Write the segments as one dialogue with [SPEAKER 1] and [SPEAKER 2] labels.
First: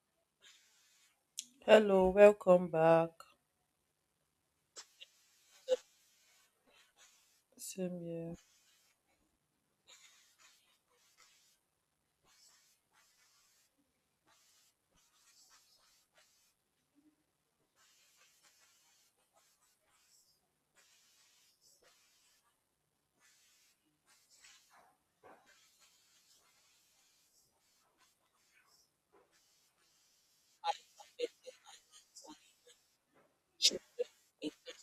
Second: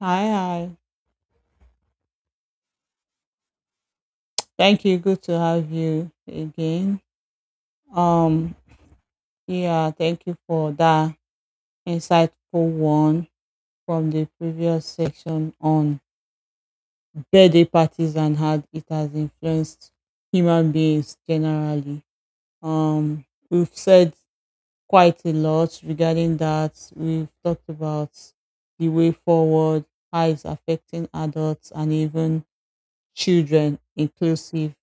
[SPEAKER 1] Hi, hi.
[SPEAKER 2] Hello, welcome back.
[SPEAKER 1] Thank you. Good to have you again.
[SPEAKER 2] Same here.
[SPEAKER 1] Um, yeah, thank you for that insightful one from the previous section on birthday parties and how it has influenced human beings generally. We've said quite a lot regarding that. We've talked about the way forward, how it's affecting adults and even children inclusive.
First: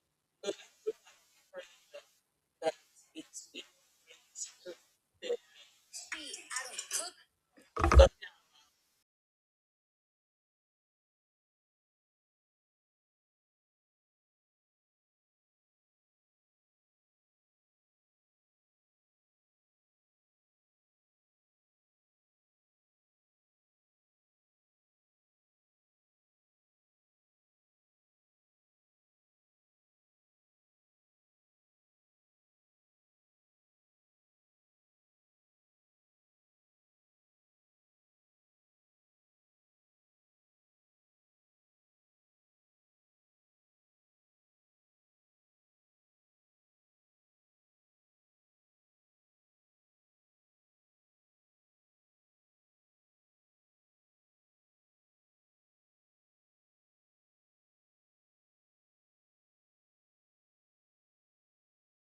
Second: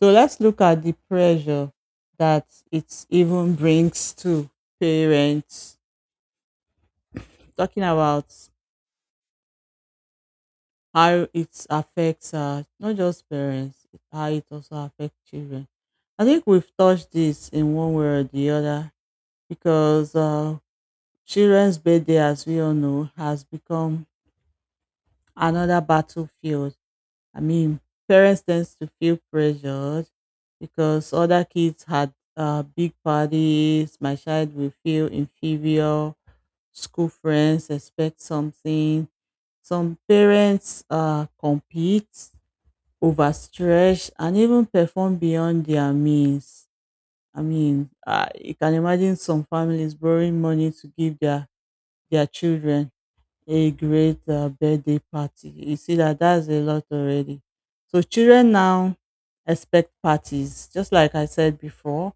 [SPEAKER 1] So let's look at the pressure that it even brings to parents. Talking about how it affects not just parents, how it also affects children. I think we've touched this in one way or the other because children's birthday, as we all know, has become another battlefield. I mean, parents tends to feel pressured because other kids had big parties. My child will feel inferior. School friends expect something. Some parents compete, overstretch, and even perform beyond their means. I mean, you can imagine some families borrowing money to give their children a great birthday party. You see that's a lot already. So children now expect parties. Just like I said before,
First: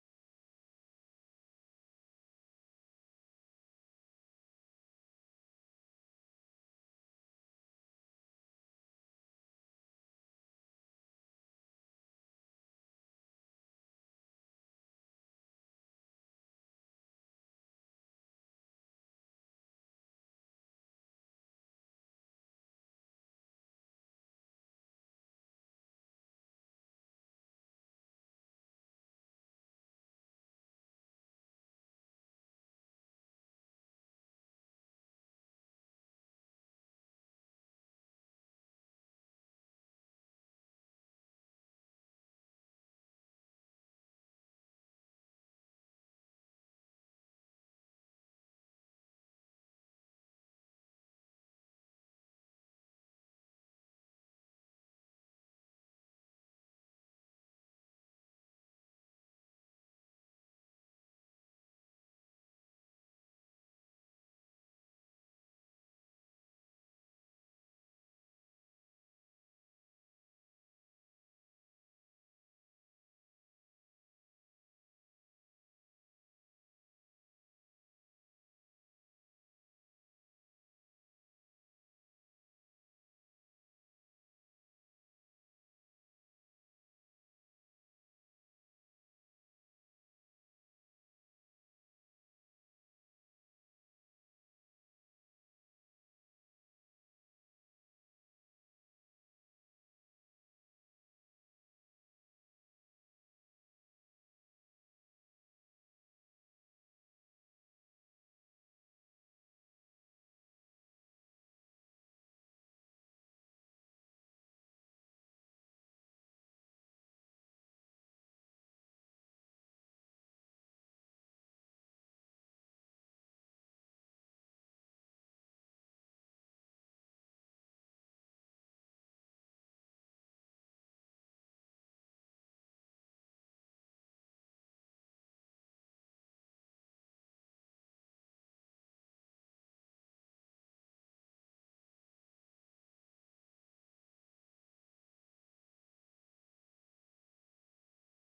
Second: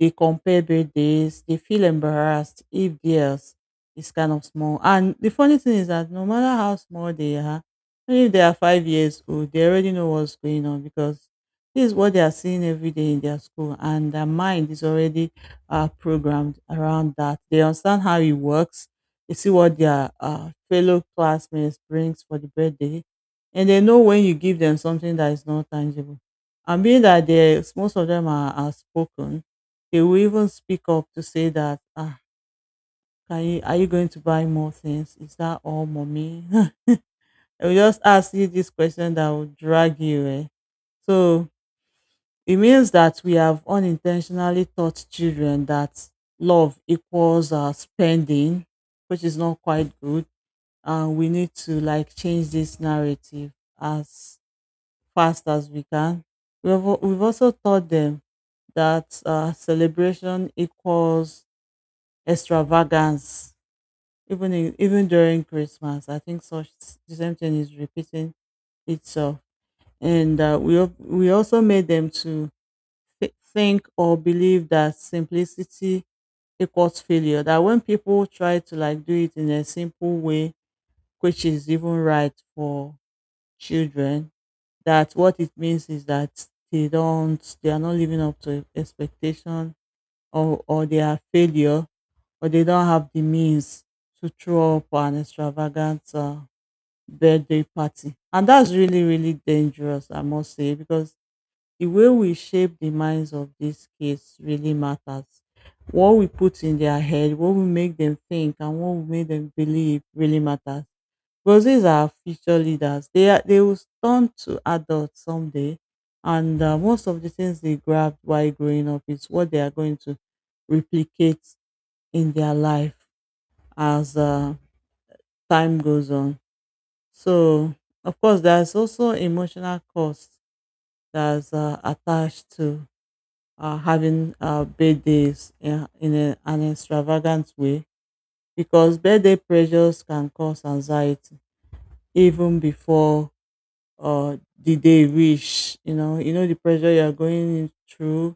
[SPEAKER 1] they compare birthdays. They feel embarrassed if theirs is kind of small. And the funny thing is that no matter how small they are, even if they are 5 years old, they already know what's going on because this is what they are seeing every day in their school, and their mind is already programmed around that. They understand how it works. They see what their fellow classmates brings for the birthday, and they know when you give them something that is not tangible. And being that there's most of them are spoken, they will even speak up to say that, ah, can you, are you going to buy more things? Is that all, mommy? I will just ask you this question that will drag you. Eh? So it means that we have unintentionally taught children that love equals spending, which is not quite good. We need to like change this narrative as fast as we can. We've also taught them that celebration equals extravagance, even during Christmas. I think such the same thing is repeating itself, and we also made them to think or believe that simplicity equals failure. That when people try to like do it in a simple way, which is even right for children, that what it means is that they are not living up to expectation, or they are failure, or they don't have the means to throw up an extravagant birthday party. And that's really really dangerous, I must say, because the way we shape the minds of these kids really matters. What we put in their head, what we make them think, and what we make them believe really matters, because these are future leaders. They will turn to adults someday, and most of the things they grabbed while growing up is what they are going to replicate in their life as time goes on. So, of course, there's also emotional cost that's attached to having birthdays an extravagant way, because birthday pressures can cause anxiety even before or did they wish? You know, you know the pressure you are going through,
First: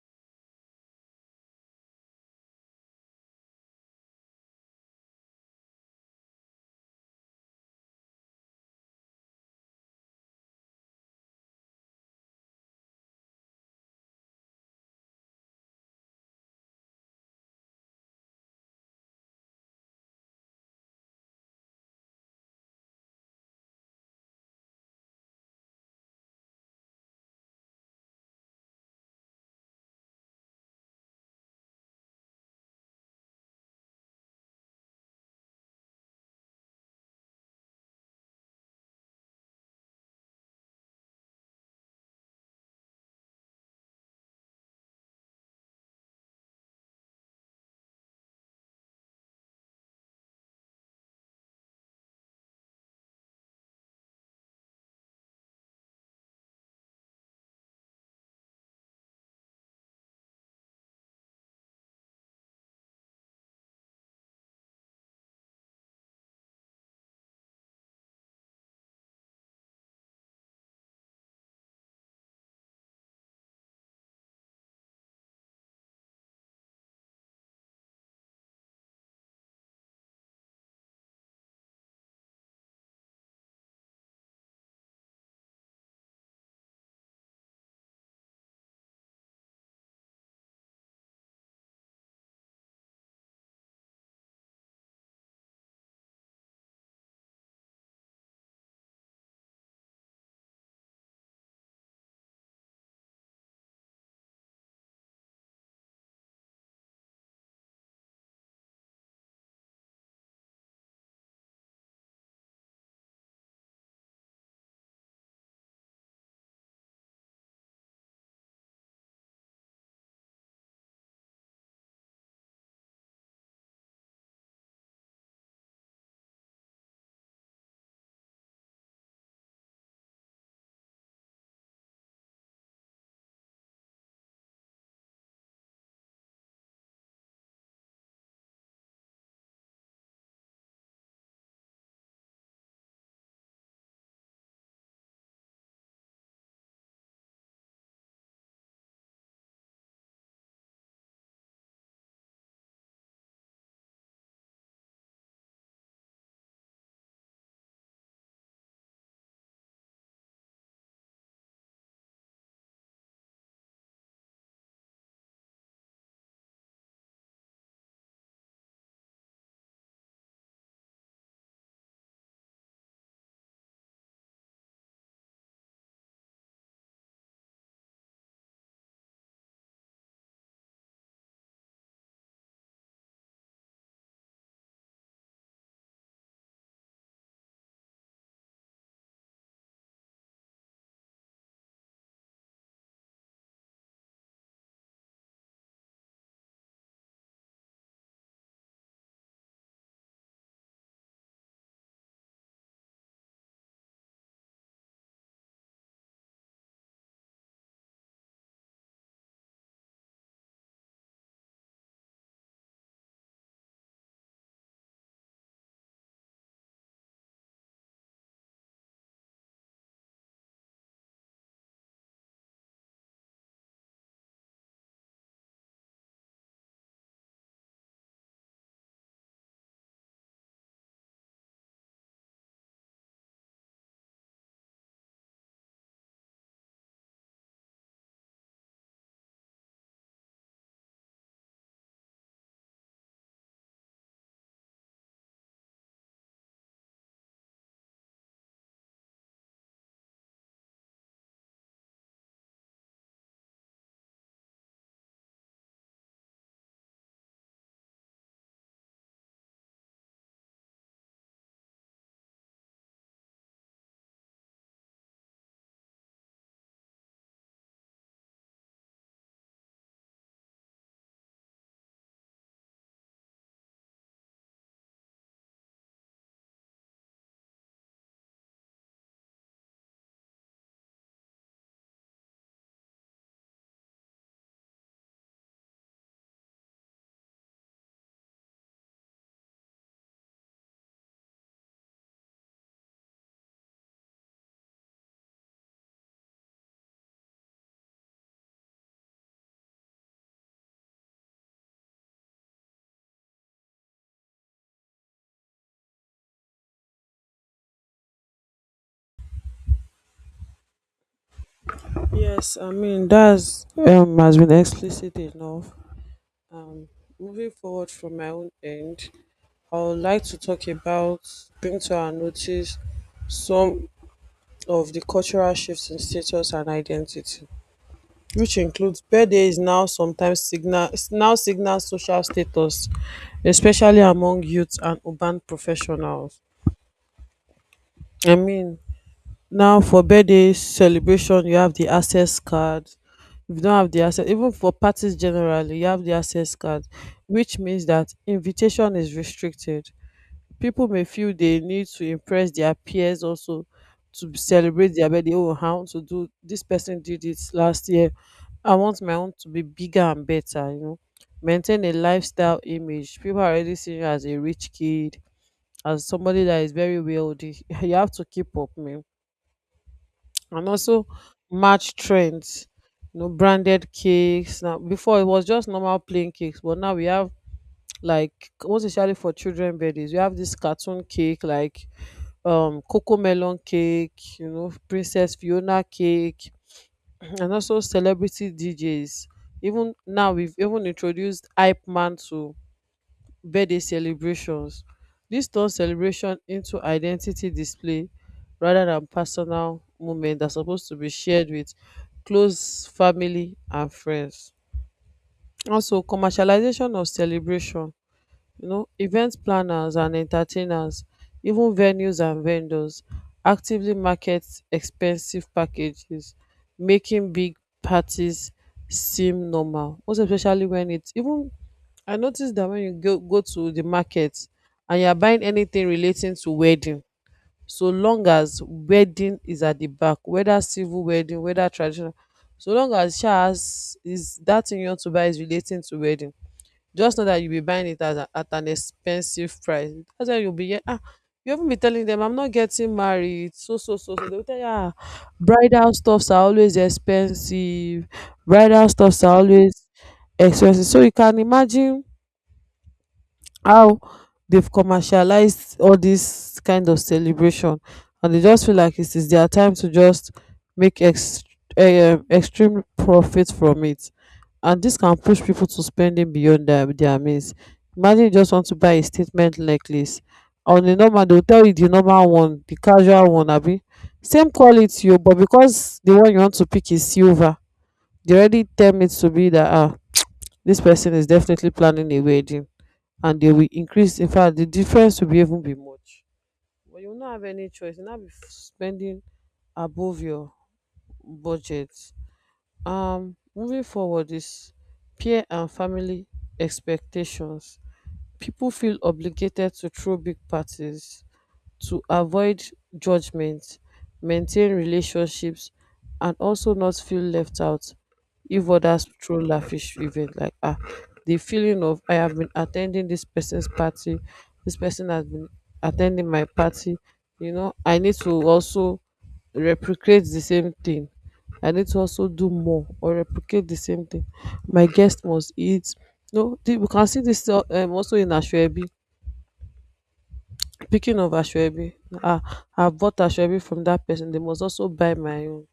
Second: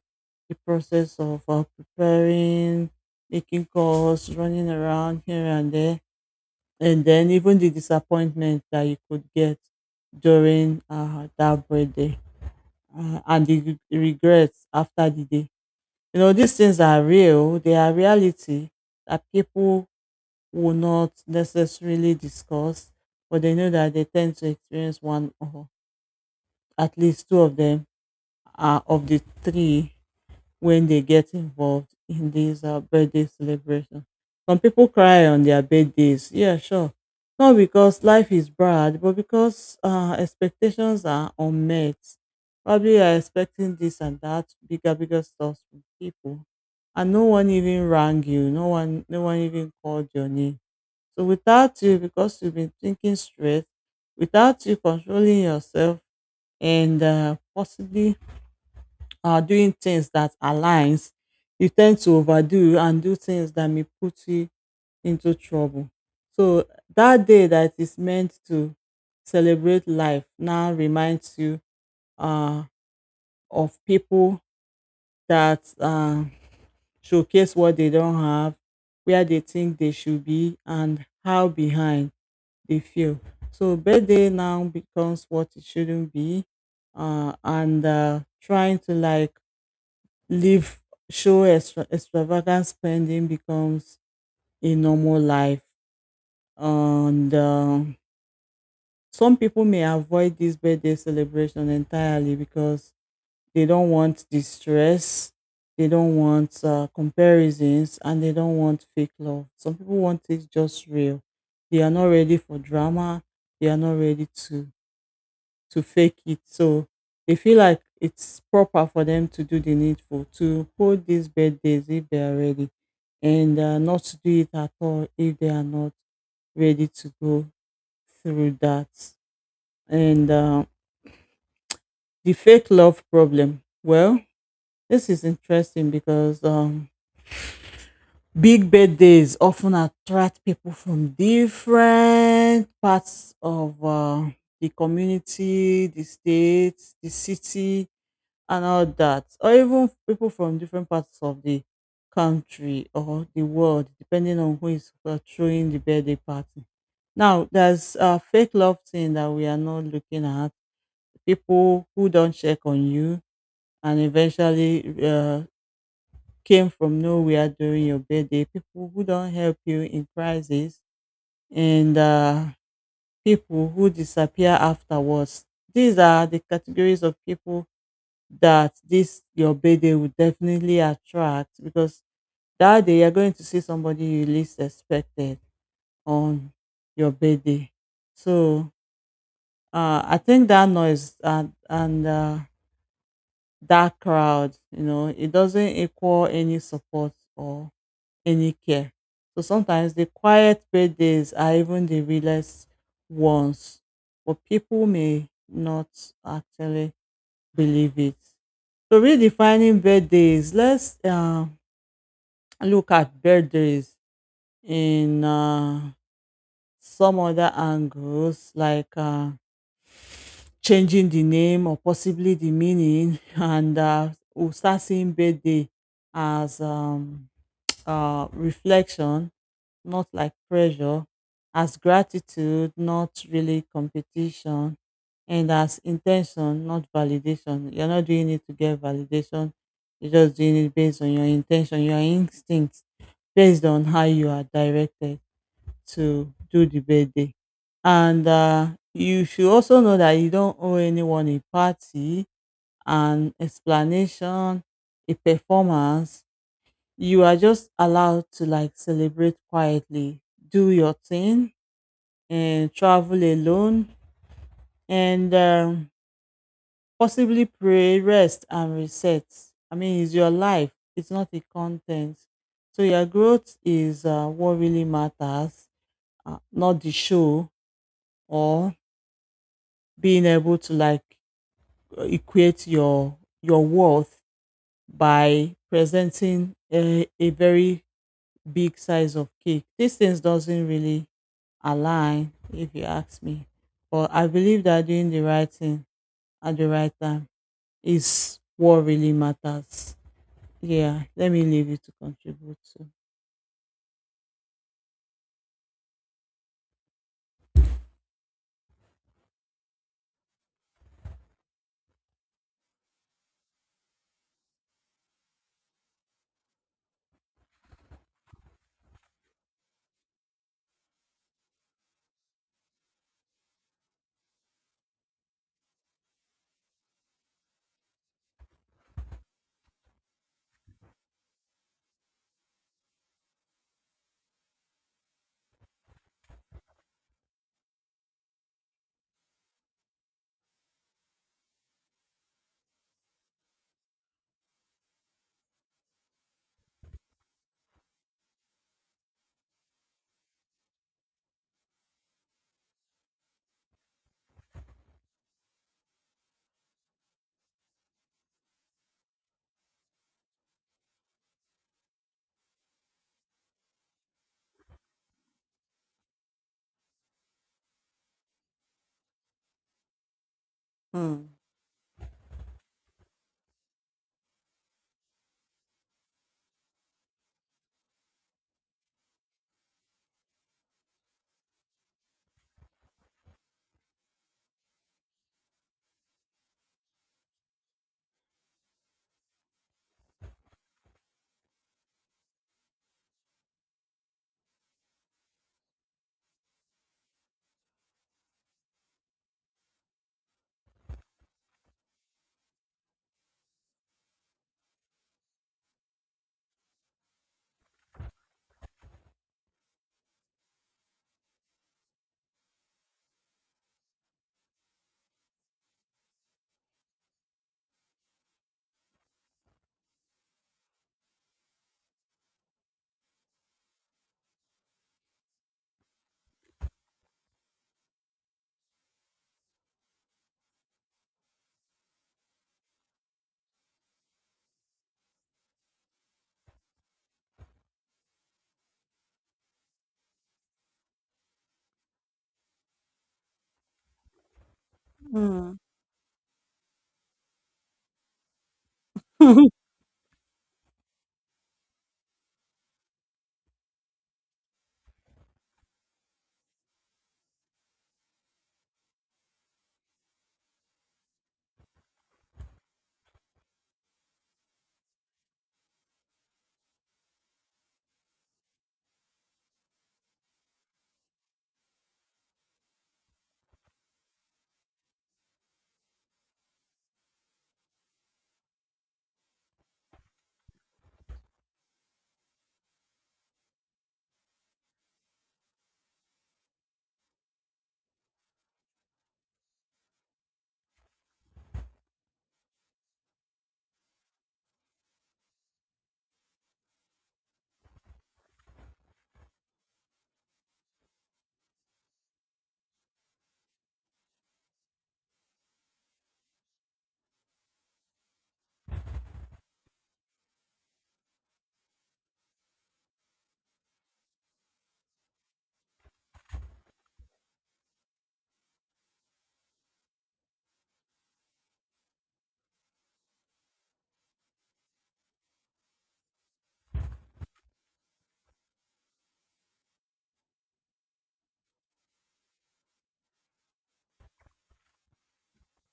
[SPEAKER 1] the process of preparing, making calls, running around here and there, and then even the disappointment that you could get during that birthday, and the regrets after the day. You know, these things are real, they are reality, that people will not necessarily discuss, but they know that they tend to experience one or at least two of them, of the three, when they get involved in these birthday celebration. Some people cry on their birthdays. Yeah, sure. Not because life is bad, but because expectations are unmet. Probably you are expecting this and that, bigger, bigger stuff from people. And no one even rang you. No one, no one even called your name. So without you, because you've been thinking straight, without you controlling yourself and possibly doing things that aligns, you tend to overdo and do things that may put you into trouble. So that day that is meant to celebrate life now reminds you uh, of people that showcase what they don't have, where they think they should be, and how behind they feel. So birthday now becomes what it shouldn't be, and trying to like live show extravagant spending becomes a normal life, and some people may avoid this birthday celebration entirely because they don't want the stress, they don't want comparisons, and they don't want fake love. Some people want it just real. They are not ready for drama, they are not ready to fake it. So they feel like it's proper for them to do the needful, to hold these birthdays if they are ready, and not to do it at all if they are not ready to go through that. And The fake love problem. Well, this is interesting because big birthdays often attract people from different parts of the community, the state, the city, and all that, or even people from different parts of the country or the world, depending on who is throwing the birthday party. Now, there's a fake love thing that we are not looking at. People who don't check on you and eventually came from nowhere during your birthday, people who don't help you in crisis, and people who disappear afterwards. These are the categories of people that this your birthday would definitely attract, because that day you're going to see somebody you least expected on your birthday. So I think that noise and that crowd, you know, it doesn't equal any support or any care. So sometimes the quiet birthdays are even the realest ones, but people may not actually believe it. So redefining birthdays. Let's look at birthdays in some other angles, like changing the name or possibly the meaning, and we'll start seeing birthday as reflection, not like pressure, as gratitude, not really competition, and as intention, not validation. You're not doing it to get validation. You're just doing it based on your intention, your instincts, based on how you are directed to do the birthday. And You should also know that you don't owe anyone a party, an explanation, a performance. You are just allowed to like celebrate quietly, do your thing, and travel alone, and possibly pray, rest, and reset. I mean, it's your life, it's not a content. So, your growth is what really matters, not the show or being able to like equate your worth by presenting a very big size of cake. These things doesn't really align if you ask me. But I believe that doing the right thing at the right time is what really matters. Yeah, let me leave you to contribute to.
[SPEAKER 2] Yes, I mean that's has been explicit enough. Um, Moving forward from my own end, I would like to talk about, bring to our notice, some of the cultural shifts in status and identity, which includes birthday is now sometimes signal now signal social status, especially among youths and urban professionals. I mean, now for birthday celebration, you have the access card. If you don't have the access, even for parties generally, you have the access card, which means that invitation is restricted. People may feel they need to impress their peers, also to celebrate their birthday. Oh, I want to do, this person did it last year. I want my own to be bigger and better. Maintain a lifestyle image. People are already seeing you as a rich kid, as somebody that is very wealthy. You have to keep up, man, and also
[SPEAKER 1] Hmm.
[SPEAKER 2] match trends. Branded cakes now. Before, it was just normal plain cakes, but now we have, like, most especially for children birthdays, we have this cartoon cake, like cocoa melon cake, princess fiona cake. And also celebrity DJs. Even now we've even introduced hype man to birthday celebrations. This turns celebration into identity display rather than personal moment that's supposed to be shared with close family and friends. Also, commercialization of celebration. Event planners and entertainers, even venues and vendors, actively market expensive packages, making big parties seem normal, most especially when it even, I noticed that when you go to the market and you are buying anything relating to wedding, so long as wedding is at the back, whether civil wedding, whether traditional, so long as sha has is that thing you want to buy is relating to wedding, just know that you'll be buying it at an expensive price. That's why you'll be here. You haven't be telling them, I'm not getting married, so, so, so, so. They'll tell you, ah,
[SPEAKER 1] Mm.
[SPEAKER 2] bridal stuffs are always expensive, bridal stuffs are always expensive. So you can imagine how they've commercialized all this kind of celebration, and they just feel like it is their time to just make extreme profit from it. And this can push people to spending beyond their means. Imagine you just want to buy a statement necklace. On a normal, they'll tell you the normal one, the casual one, abi, same quality o. But because the one you want to pick is silver, they already tell me to be that, ah, this person is definitely planning a wedding, and they will increase. In fact, the difference will be even be much. But you will not have any choice. You will not be spending above your budget. Moving forward is peer and family expectations. People feel obligated to throw big parties to avoid judgment, maintain relationships, and also not feel left out if others throw lavish event, like, the feeling of, I have been attending this person's party, this person has been attending my party. I need to also replicate the same thing. I need to also do more or replicate the same thing. My guest must eat, no, we can see this also in ashwebi. Speaking of Ashwebi, I've bought Ashwebi from that person. They must also buy my own,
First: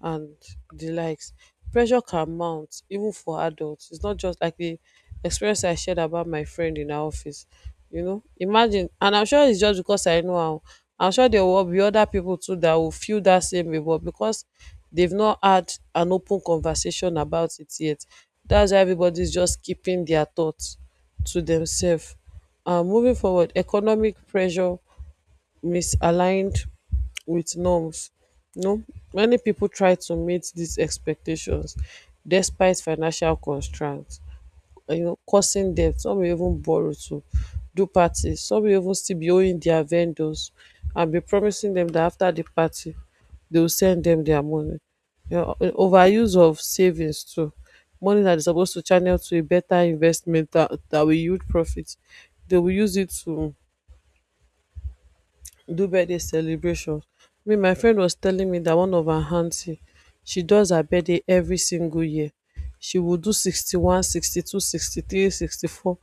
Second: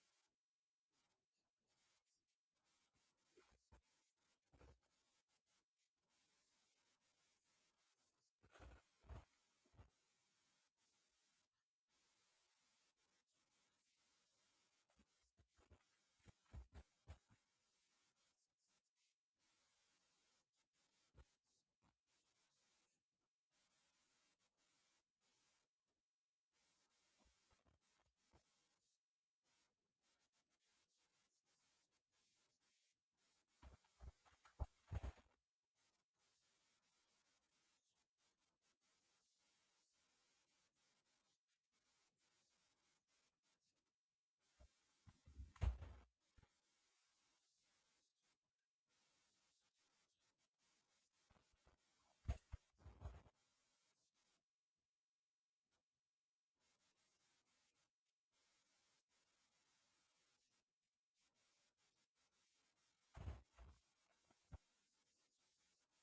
[SPEAKER 2] and the likes. Pressure can mount even for adults. It's not just like the experience I shared about my friend in our office. Imagine, and I'm sure it's just because I know how. I'm sure there will be other people too that will feel that same way, but because they've not had an open conversation about it yet, that's why everybody's just keeping their thoughts to themselves. Moving forward, economic pressure misaligned with norms. You know, Many people try to meet these expectations despite financial constraints, causing debt. Some will even borrow to do parties. Some will even still be owing their vendors and be promising them that after the party, they will send them their money. Overuse of savings too. Money that is supposed to channel to a better investment, that, that will yield profit. They will use it to do birthday celebration. Me, my friend was telling me that one of her aunty, she does her birthday every single year. She will do 61, 62, 63, 64.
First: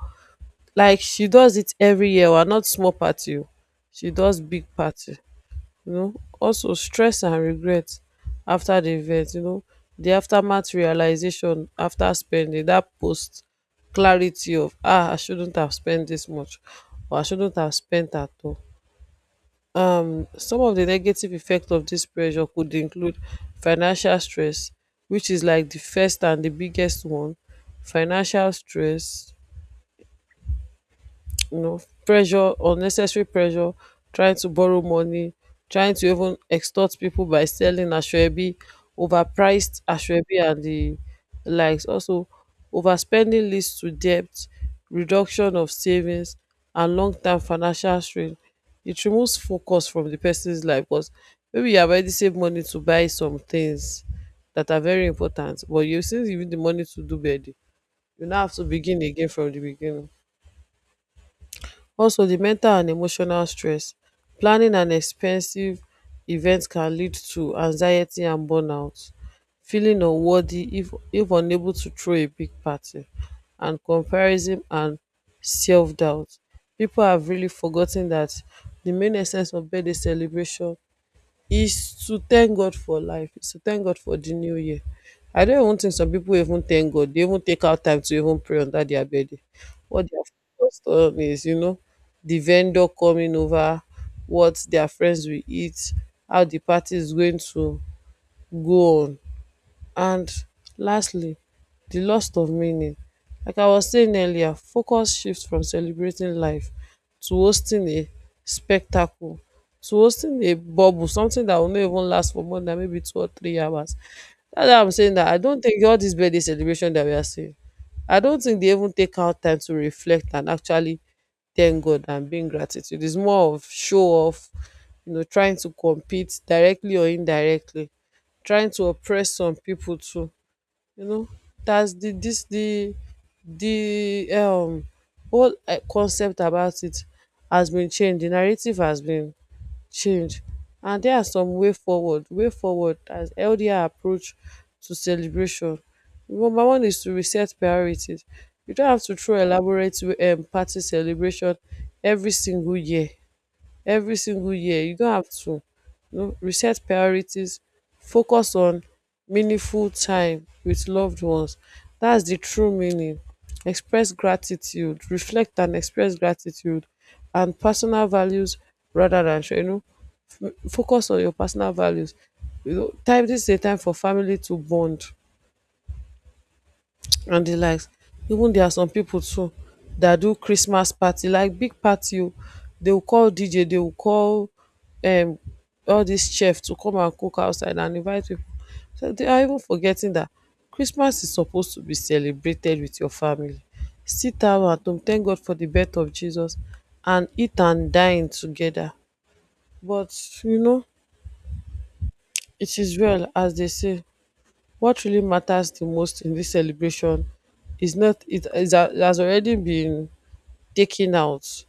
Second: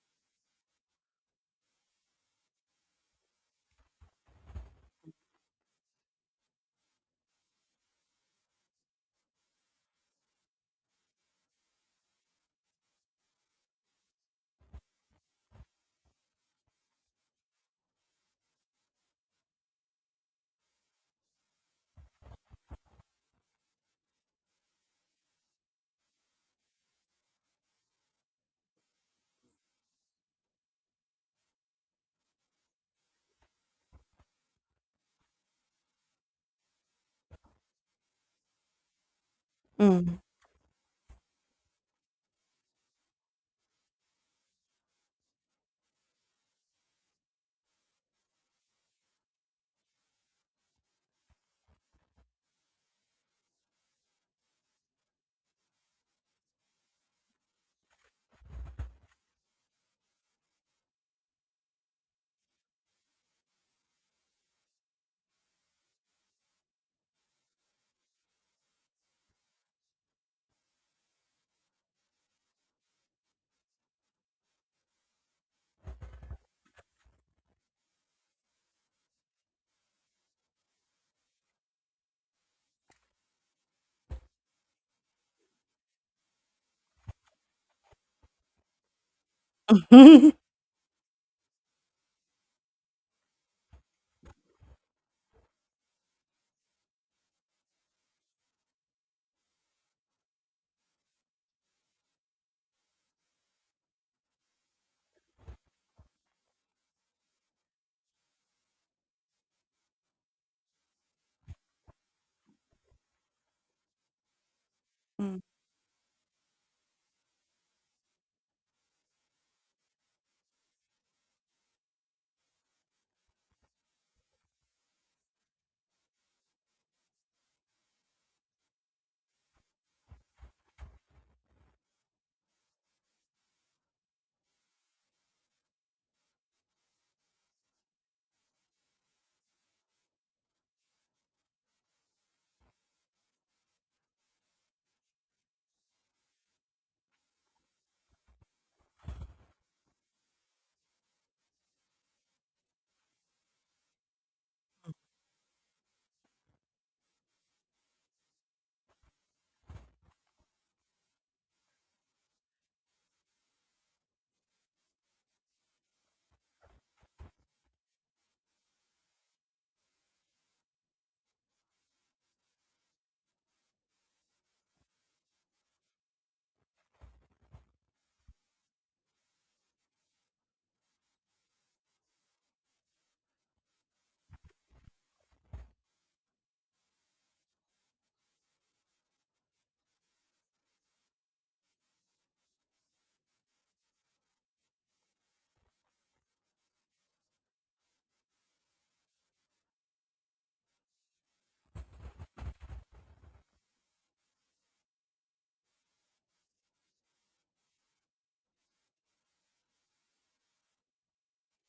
[SPEAKER 2] Like she does it every year, well, not small party. Oh. She does big party, you know. Also, stress and regret after the event, the aftermath realization after spending, that post clarity of, ah, I shouldn't have spent this much, or I shouldn't have spent at all. Some of the negative effects of this pressure could include financial stress, which is like the first and the biggest one. Financial stress, you know pressure, unnecessary pressure, trying to borrow money, trying to even extort people by selling asoebi, overpriced
[SPEAKER 1] Hmm.
[SPEAKER 2] asoebi and the likes. Also, overspending leads to debt, reduction of savings, and long term financial strain. It removes focus from the person's life, because maybe you have already saved money to buy some things that are very important, but you, since you need the money to do birthday, you now have to begin again from the beginning. Also, the mental and emotional stress. Planning an expensive event can lead to anxiety and burnout, feeling unworthy if unable to throw a big party, and comparison and self doubt. People have really forgotten that the main essence of birthday celebration is to thank God for life, is to thank God for the new year. I don't even think some people even thank God. They even take out time to even pray under their bed. What they are focused on is, the vendor coming over, what their friends will eat, how the party is going to go on. And lastly, the loss of meaning. Like I was saying earlier, focus shifts from celebrating life to hosting a spectacle, to hosting a bubble, something that will not even last for more than maybe 2 or 3 hours. That's why I'm saying that I
[SPEAKER 1] Mm.
[SPEAKER 2] don't think all this birthday celebration that we are seeing, I don't think they even take out time to reflect and actually thank God and being gratitude. It's more of show off, trying to compete directly or indirectly, trying to oppress some people too. You know, that's the this the whole eh, concept about it has been changed. The narrative has been changed, and there are some way forward. Way forward as LDR approach to celebration. Number one is to reset priorities. You don't have to throw elaborate party celebration every single year. You don't have to, reset priorities, focus on meaningful time with loved ones. That's the true meaning. Express gratitude, reflect and express gratitude and personal values, rather than focus on your personal values. You know, time This is a time for family to bond, and the likes. Even there are some pipu too that do Christmas party, like big party oh. They will call DJ, they will call um all these chef to come and cook outside and invite pipu. So they are even forgetting that Christmas is supposed to be celebrated with your family. Sit down at home, thank God for the birth of Jesus, and eat and dine together. But you know it is well as they say. What really matters the most in this celebration is not, has already been taken out.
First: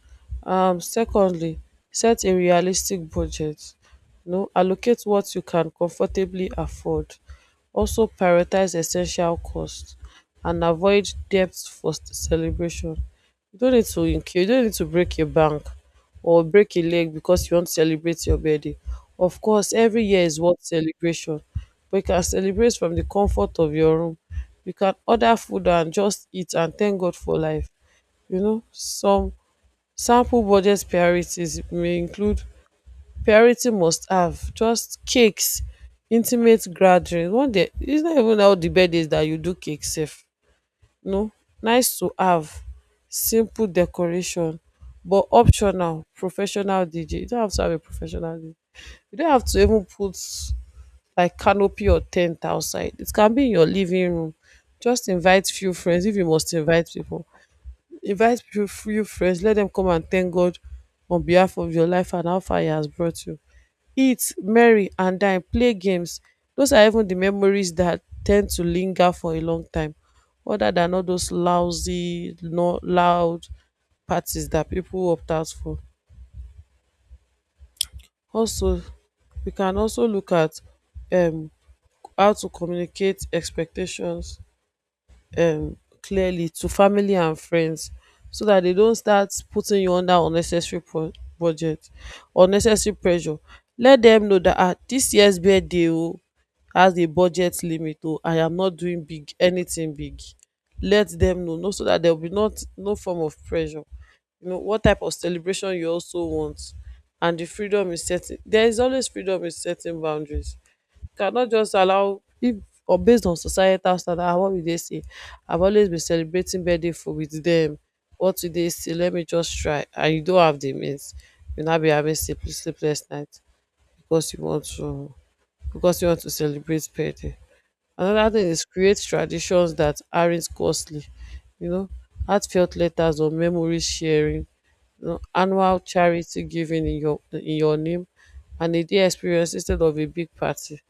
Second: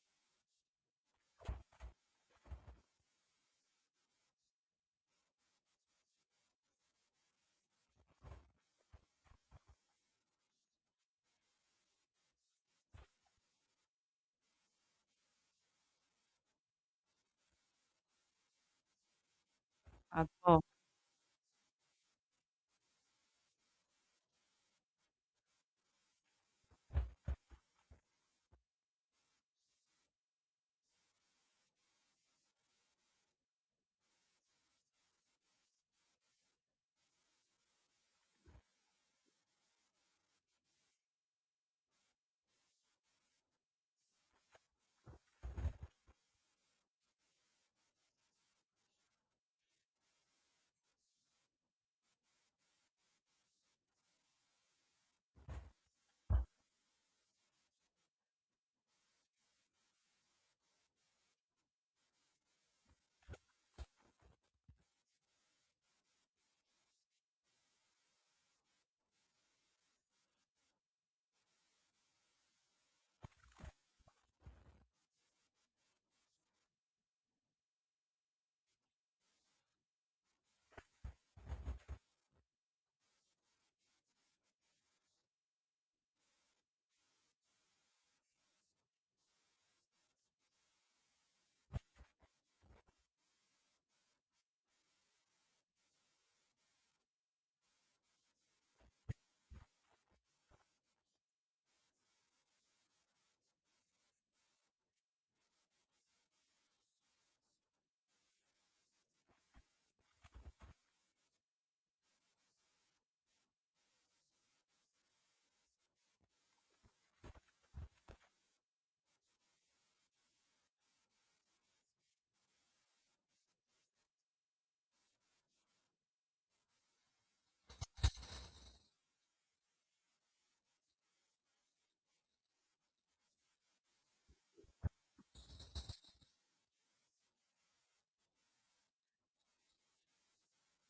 [SPEAKER 2] Secondly, set a realistic budget, allocate what you can comfortably afford, also prioritise essential cost and avoid debt for celebration. You no need to break a bank or break a leg because you want to celebrate your birthday. Of course every year
[SPEAKER 1] At
[SPEAKER 2] is worth
[SPEAKER 1] all.
[SPEAKER 2] celebration, but you can celebrate from the comfort of your room. You can order food and just eat and thank God for life. Some sample budget priorities may include: priority must have, just cakes, intimate gathering. One day it's not even how the bed is that you do cake Safe, no. Nice to have, simple decoration, but optional, professional DJ. You don't have to have a professional DJ. You don't have to even put like canopy or tent outside. It can be in your living room. Just invite few friends. If you must invite people, invite few friends, let them come and thank God on behalf of your life and how far He has brought you. Eat, merry, and dine, play games. Those are even the memories that tend to linger for a long time, other than all those lousy, no loud parties that people opt out for. Also, we can also look at um how to communicate expectations um clearly to family and friends so that they don't start putting you under unnecessary budget or unnecessary pressure. Let them know that ah, this year's birthday o has a budget limit o, I am not doing big anything big. Let them know so that there will be not no form of pressure. You know what type of celebration you also want. And there is always freedom in setting boundaries. Cannot just allow, if or based on societal standard, ah what we dey say I've always been celebrating birthday food with dem, what you dey see let me just try. And you don't have the means, you now be having sleepless night because you want to, celebrate birthday. Another thing is create traditions that aren't costly, you know, heartfelt letters or memory sharing, know, annual charity giving in your name, and a day experience instead of a big party.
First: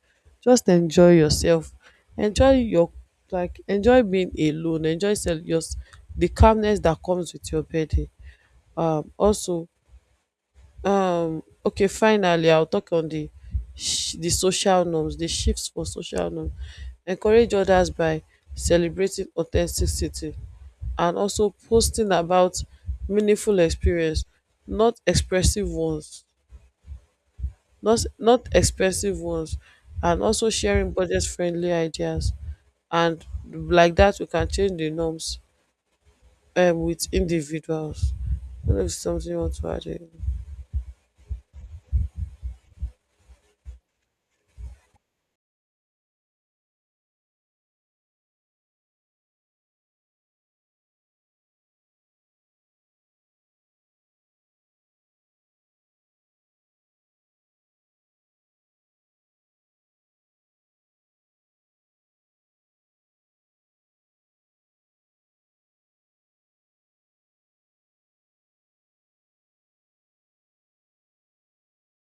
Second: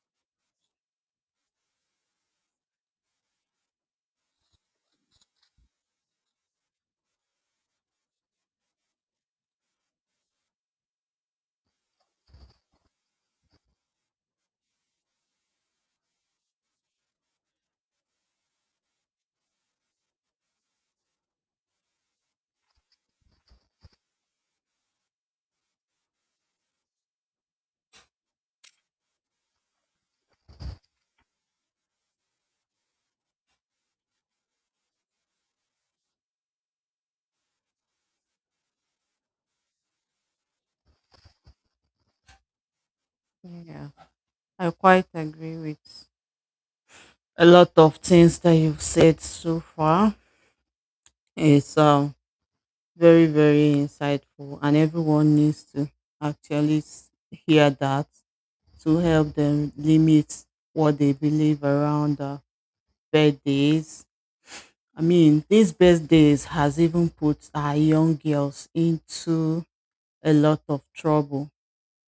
[SPEAKER 2] Just enjoy yourself. Enjoy your, like enjoy being alone. Enjoy yourself, the calmness that comes with your birthday. Um also okay, finally, I'll talk on the the social norms, the shifts for social norms. Encourage others by celebrating authenticity and also posting about meaningful experience, not expressive ones, not expensive ones, and also sharing budget-friendly ideas. And like that, we can change the norms with individuals. I don't know if something you want to add in.
[SPEAKER 1] Yeah. I quite agree with a lot of things that you've said so far. It's very, very insightful, and everyone needs to actually hear that to help them limit what they believe around birthdays. I mean, these birthdays has even put our young girls into a lot of trouble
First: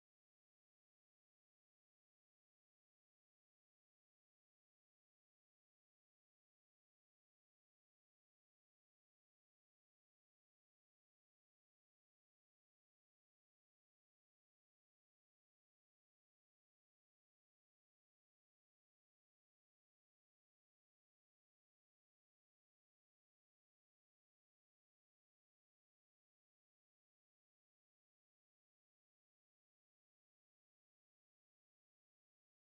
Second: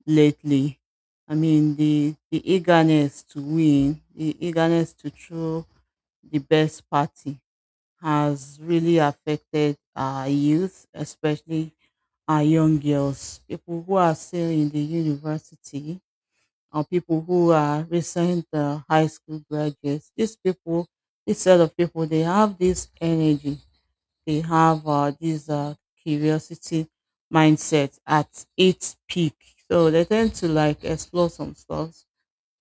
[SPEAKER 1] lately. I mean, the eagerness to win, the eagerness to throw the best party has really affected our youth, especially our young girls, people who are still in the university or people who are recent high school graduates. These people, this set of people, they have this energy, they have this curiosity mindset at its peak. So they tend to like explore some stuff.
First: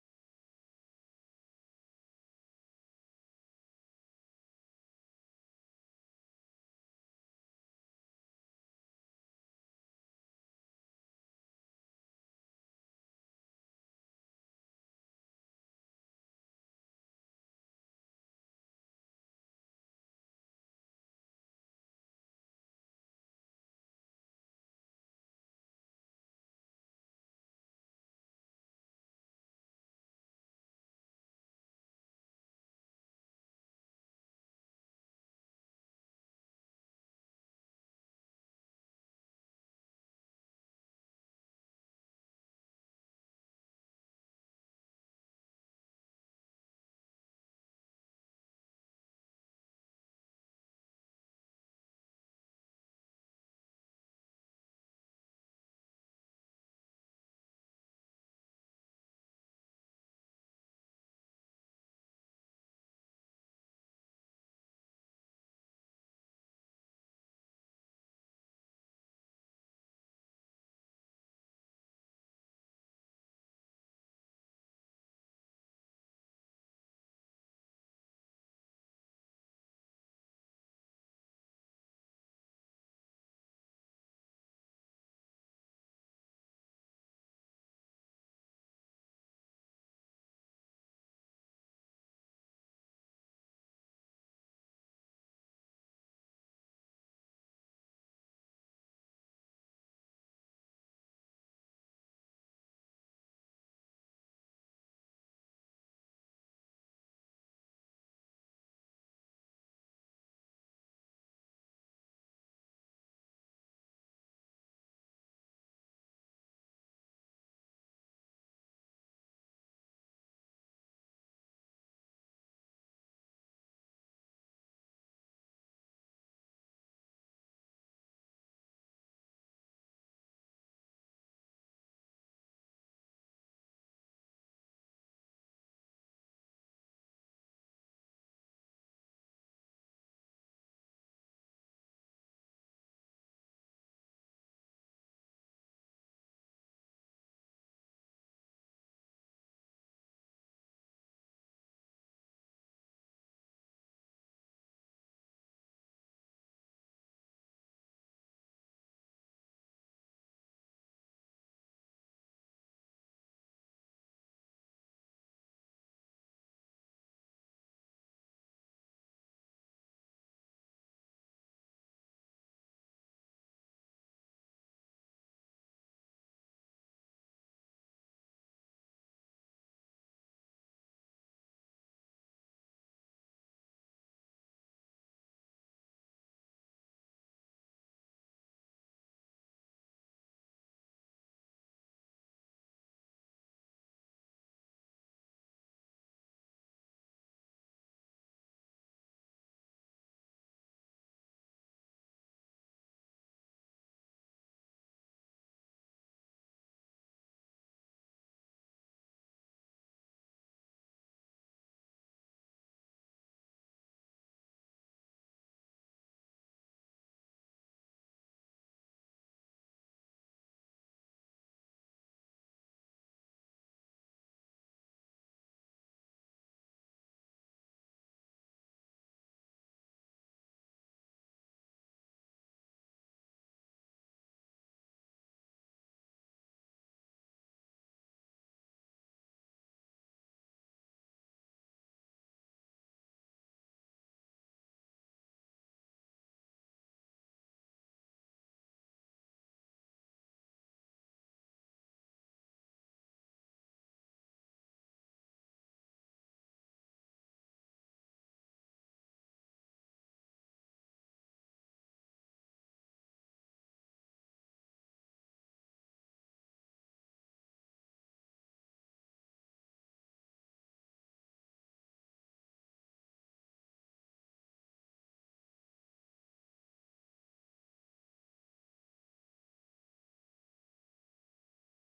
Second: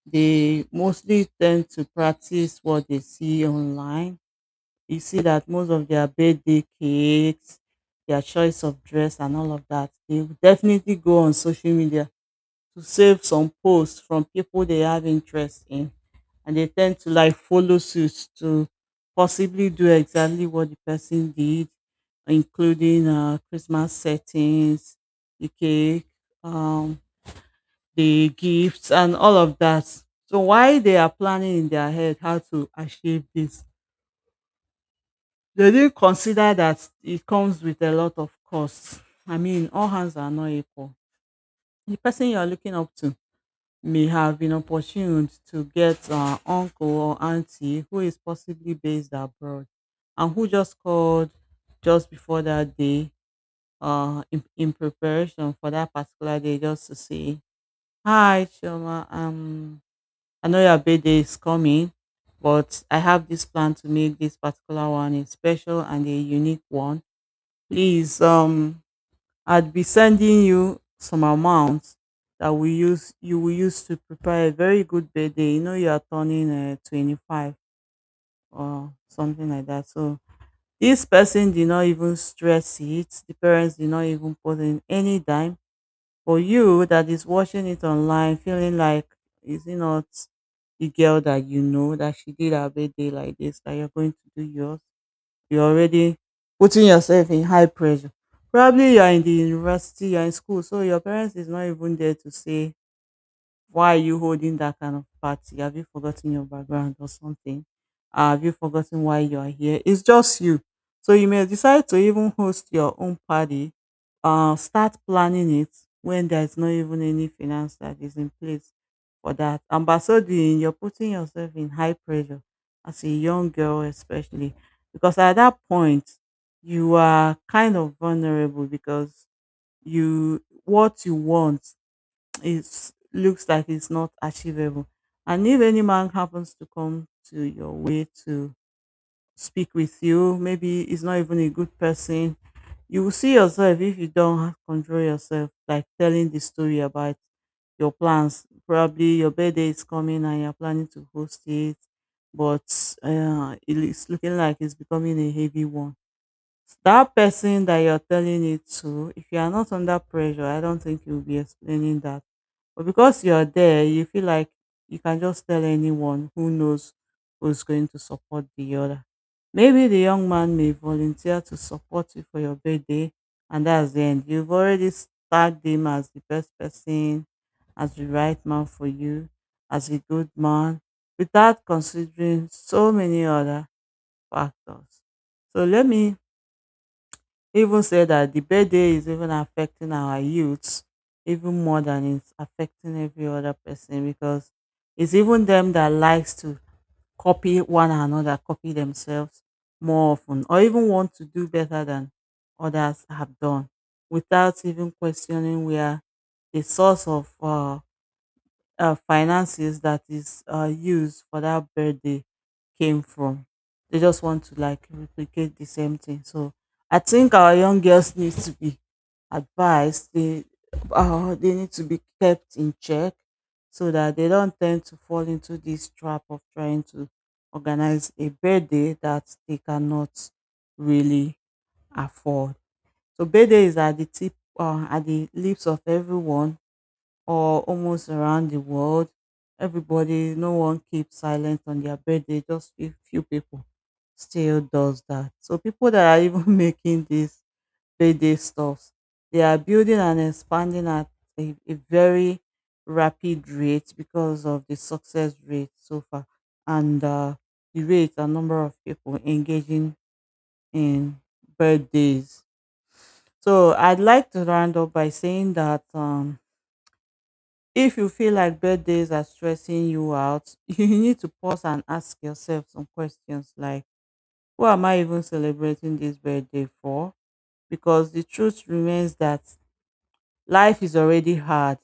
[SPEAKER 1] They mostly tend to practice what they see online. You see that most of their birthday cakes, their choice of dress, and all of that, they will definitely go on social media to save some posts from people they have interest in, and they tend to like follow suits to possibly do exactly what the person did, including Christmas settings, the cake, um, the gifts, and all of that. So why they are planning in their head how to achieve this, they didn't consider that it comes with a lot of costs. I mean, all hands are not equal. The person you are looking up to may have been opportuned to get uncle or auntie who is possibly based abroad and who just called just before that day in preparation for that particular day, just to say, "Hi, Shoma, I know your birthday is coming, but I have this plan to make this particular one a special and a unique one. Please, I'd be sending you some amount that we use you will use to prepare a very good birthday. You know you are turning 25 or something like that. So this person did not even stress it. The parents did not even put in any dime. For you that is watching it online, feeling like is it not the girl that you know that she did her birthday like this that you're going to do yours? You're already putting yourself in high pressure. Probably you're in the university, you're in school, so your parents is not even there to say why are you holding that kind of party? Have you forgotten your background or something? Have you forgotten why you are here? It's just you. So you may decide to even host your own party. Start planning it when there's not even any finance that is in place for that. And by so doing, you're putting yourself in high pressure as a young girl, especially because at that point, you are kind of vulnerable because you what you want it looks like it's not achievable. And if any man happens to come to your way to speak with you, maybe he's not even a good person, you will see yourself if you don't control yourself, like telling the story about your plans. Probably your birthday is coming and you're planning to host it, but it's looking like it's becoming a heavy one that person that you're telling it to, if you are not under pressure, I don't think you'll be explaining that. But because you're there, you feel like you can just tell anyone who knows who's going to support the other. Maybe the young man may volunteer to support you for your birthday, and that's the end. You've already tagged him as the best person, as the right man for you, as a good man, without considering so many other factors. So let me even said that the birthday is even affecting our youths even more than it's affecting every other person because it's even them that likes to copy one another, copy themselves more often, or even want to do better than others have done without even questioning where the source of finances that is used for that birthday came from. They just want to like replicate the same thing. So I think our young girls need to be advised. They need to be kept in check so that they don't tend to fall into this trap of trying to organize a birthday that they cannot really afford. So birthday is at the lips of everyone or almost around the world. Everybody, no one keeps silent on their birthday, just a few people still does that. So people that are even making these birthday stuffs, they are building and expanding at a very rapid rate because of the success rate so far and the rate and number of people engaging in birthdays. So I'd like to round up by saying that if you feel like birthdays are stressing you out, you need to pause and ask yourself some questions like, who am I even celebrating this birthday for? Because the truth remains that life is already hard,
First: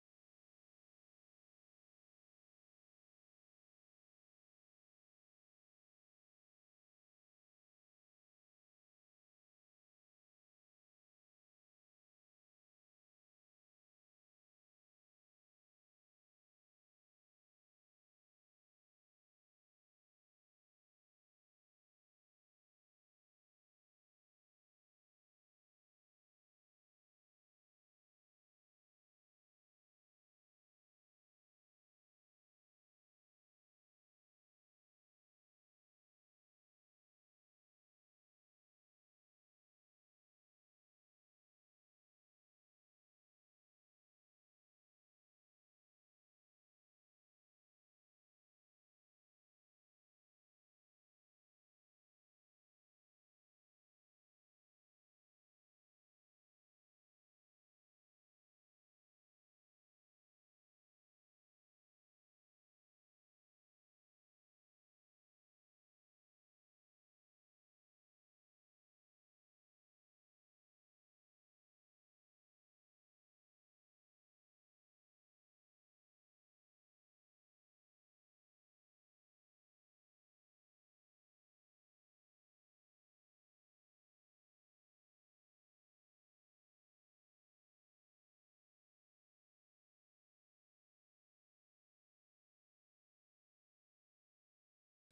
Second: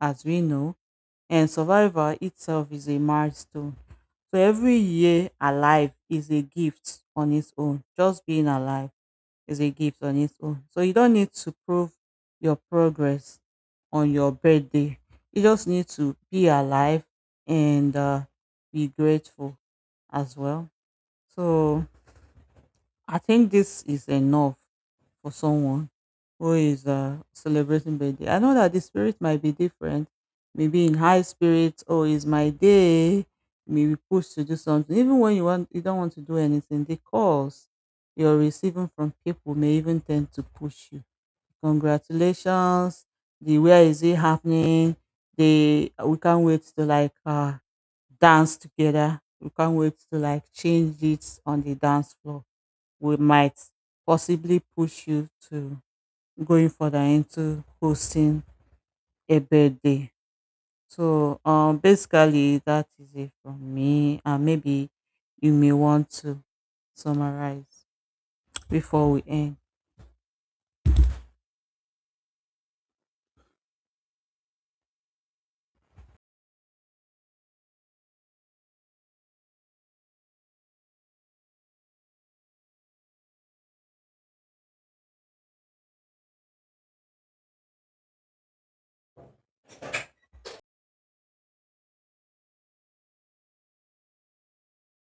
[SPEAKER 1] as we know, and survival itself is a milestone. So every year alive is a gift on its own, just being alive is a gift on its own. So you don't need to prove your progress on your birthday. You just need to be alive and be grateful as well. So I think this is enough for someone who is celebrating birthday. I know that the spirit might be different, maybe in high spirits, or is my day, maybe pushed to do something. Even when you want, you don't want to do anything, the calls you're receiving from people may even tend to push you. Congratulations, the where is it happening? They we can't wait to like dance together. We can't wait to like change it on the dance floor. We might possibly push you to going further into hosting a birthday. So basically that is it from me and maybe you may want to summarize before we end.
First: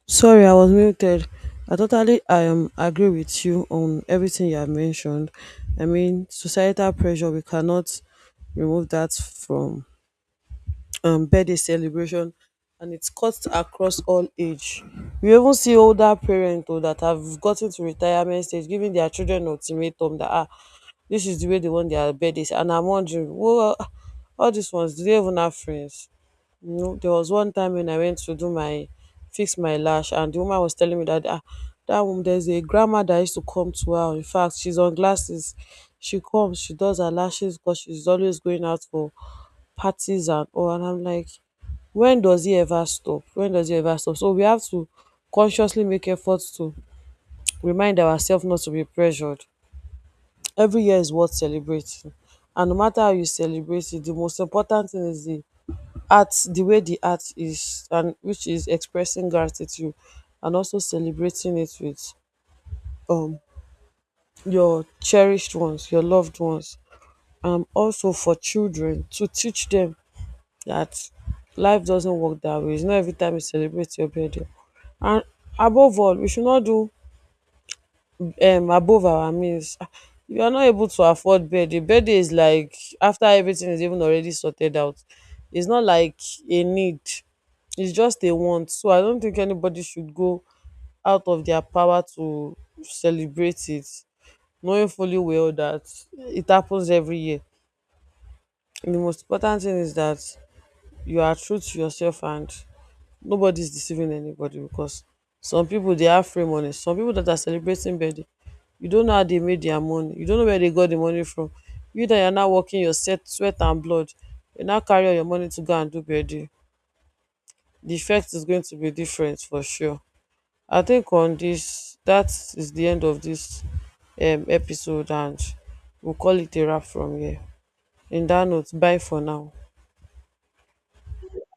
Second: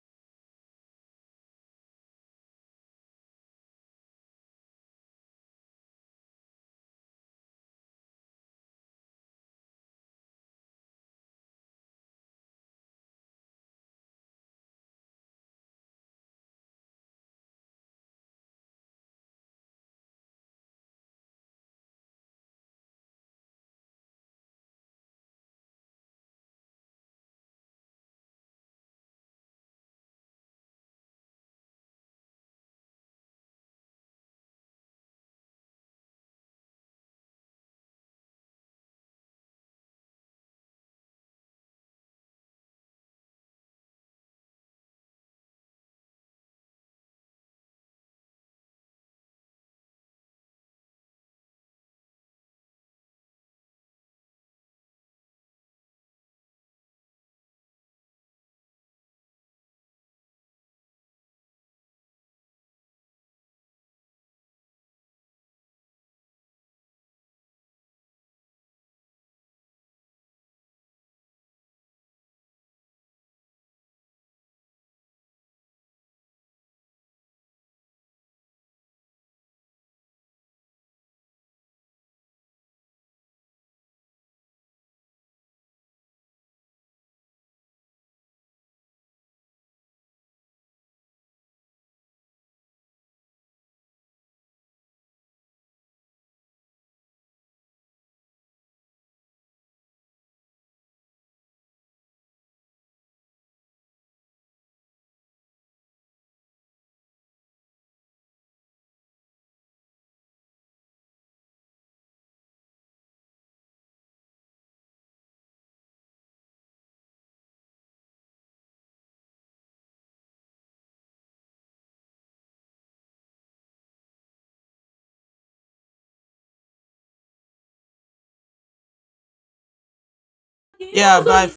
[SPEAKER 2] Sorry, I was muted. I totally agree with you on everything you have mentioned. I mean, societal pressure, we cannot remove that from birthday celebration, and it's cuts across all age. We even see older parents though that have gotten to retirement stage giving their children ultimatum that, ah, this is the way they want their birthdays, and I'm wondering, well, all these ones do they even have friends? You know, there was one time when I went to do my fix my lash, and the woman was telling me that ah, that woman, there's a grandma that used to come to her. In fact, she's on glasses. She comes, she does her lashes because she's always going out for parties and all. And I'm like, when does he ever stop? When does he ever stop? So we have to consciously make efforts to remind ourselves not to be pressured. Every year is worth celebrating. And no matter how you celebrate it, the most important thing is the way the art is, and which is expressing gratitude and also celebrating it with um your cherished ones, your loved ones. Um, also for children, to teach them that life doesn't work that way. It's not every time you celebrate your birthday. And above all, we should not do above our means, ah, if you are not able to afford birthday, birthday is like after everything is even already sorted out. It's not like a need, it's just a want. So I don't think anybody should go out of their power to celebrate it, knowing fully well that it happens every year. The most important thing is that you are true to yourself and nobody's deceiving anybody, because some people they have free money. Some people that are celebrating birthday, you don't know how they made their money. You don't know where they got the money from. You that you're now working your set, sweat and blood, you now carry all your money to go and do birthday. The effect is going to be different for sure. I think on this, that is the end of this episode, and we'll call it a wrap from here. In that note, bye for now.
[SPEAKER 1] Yeah, so bye.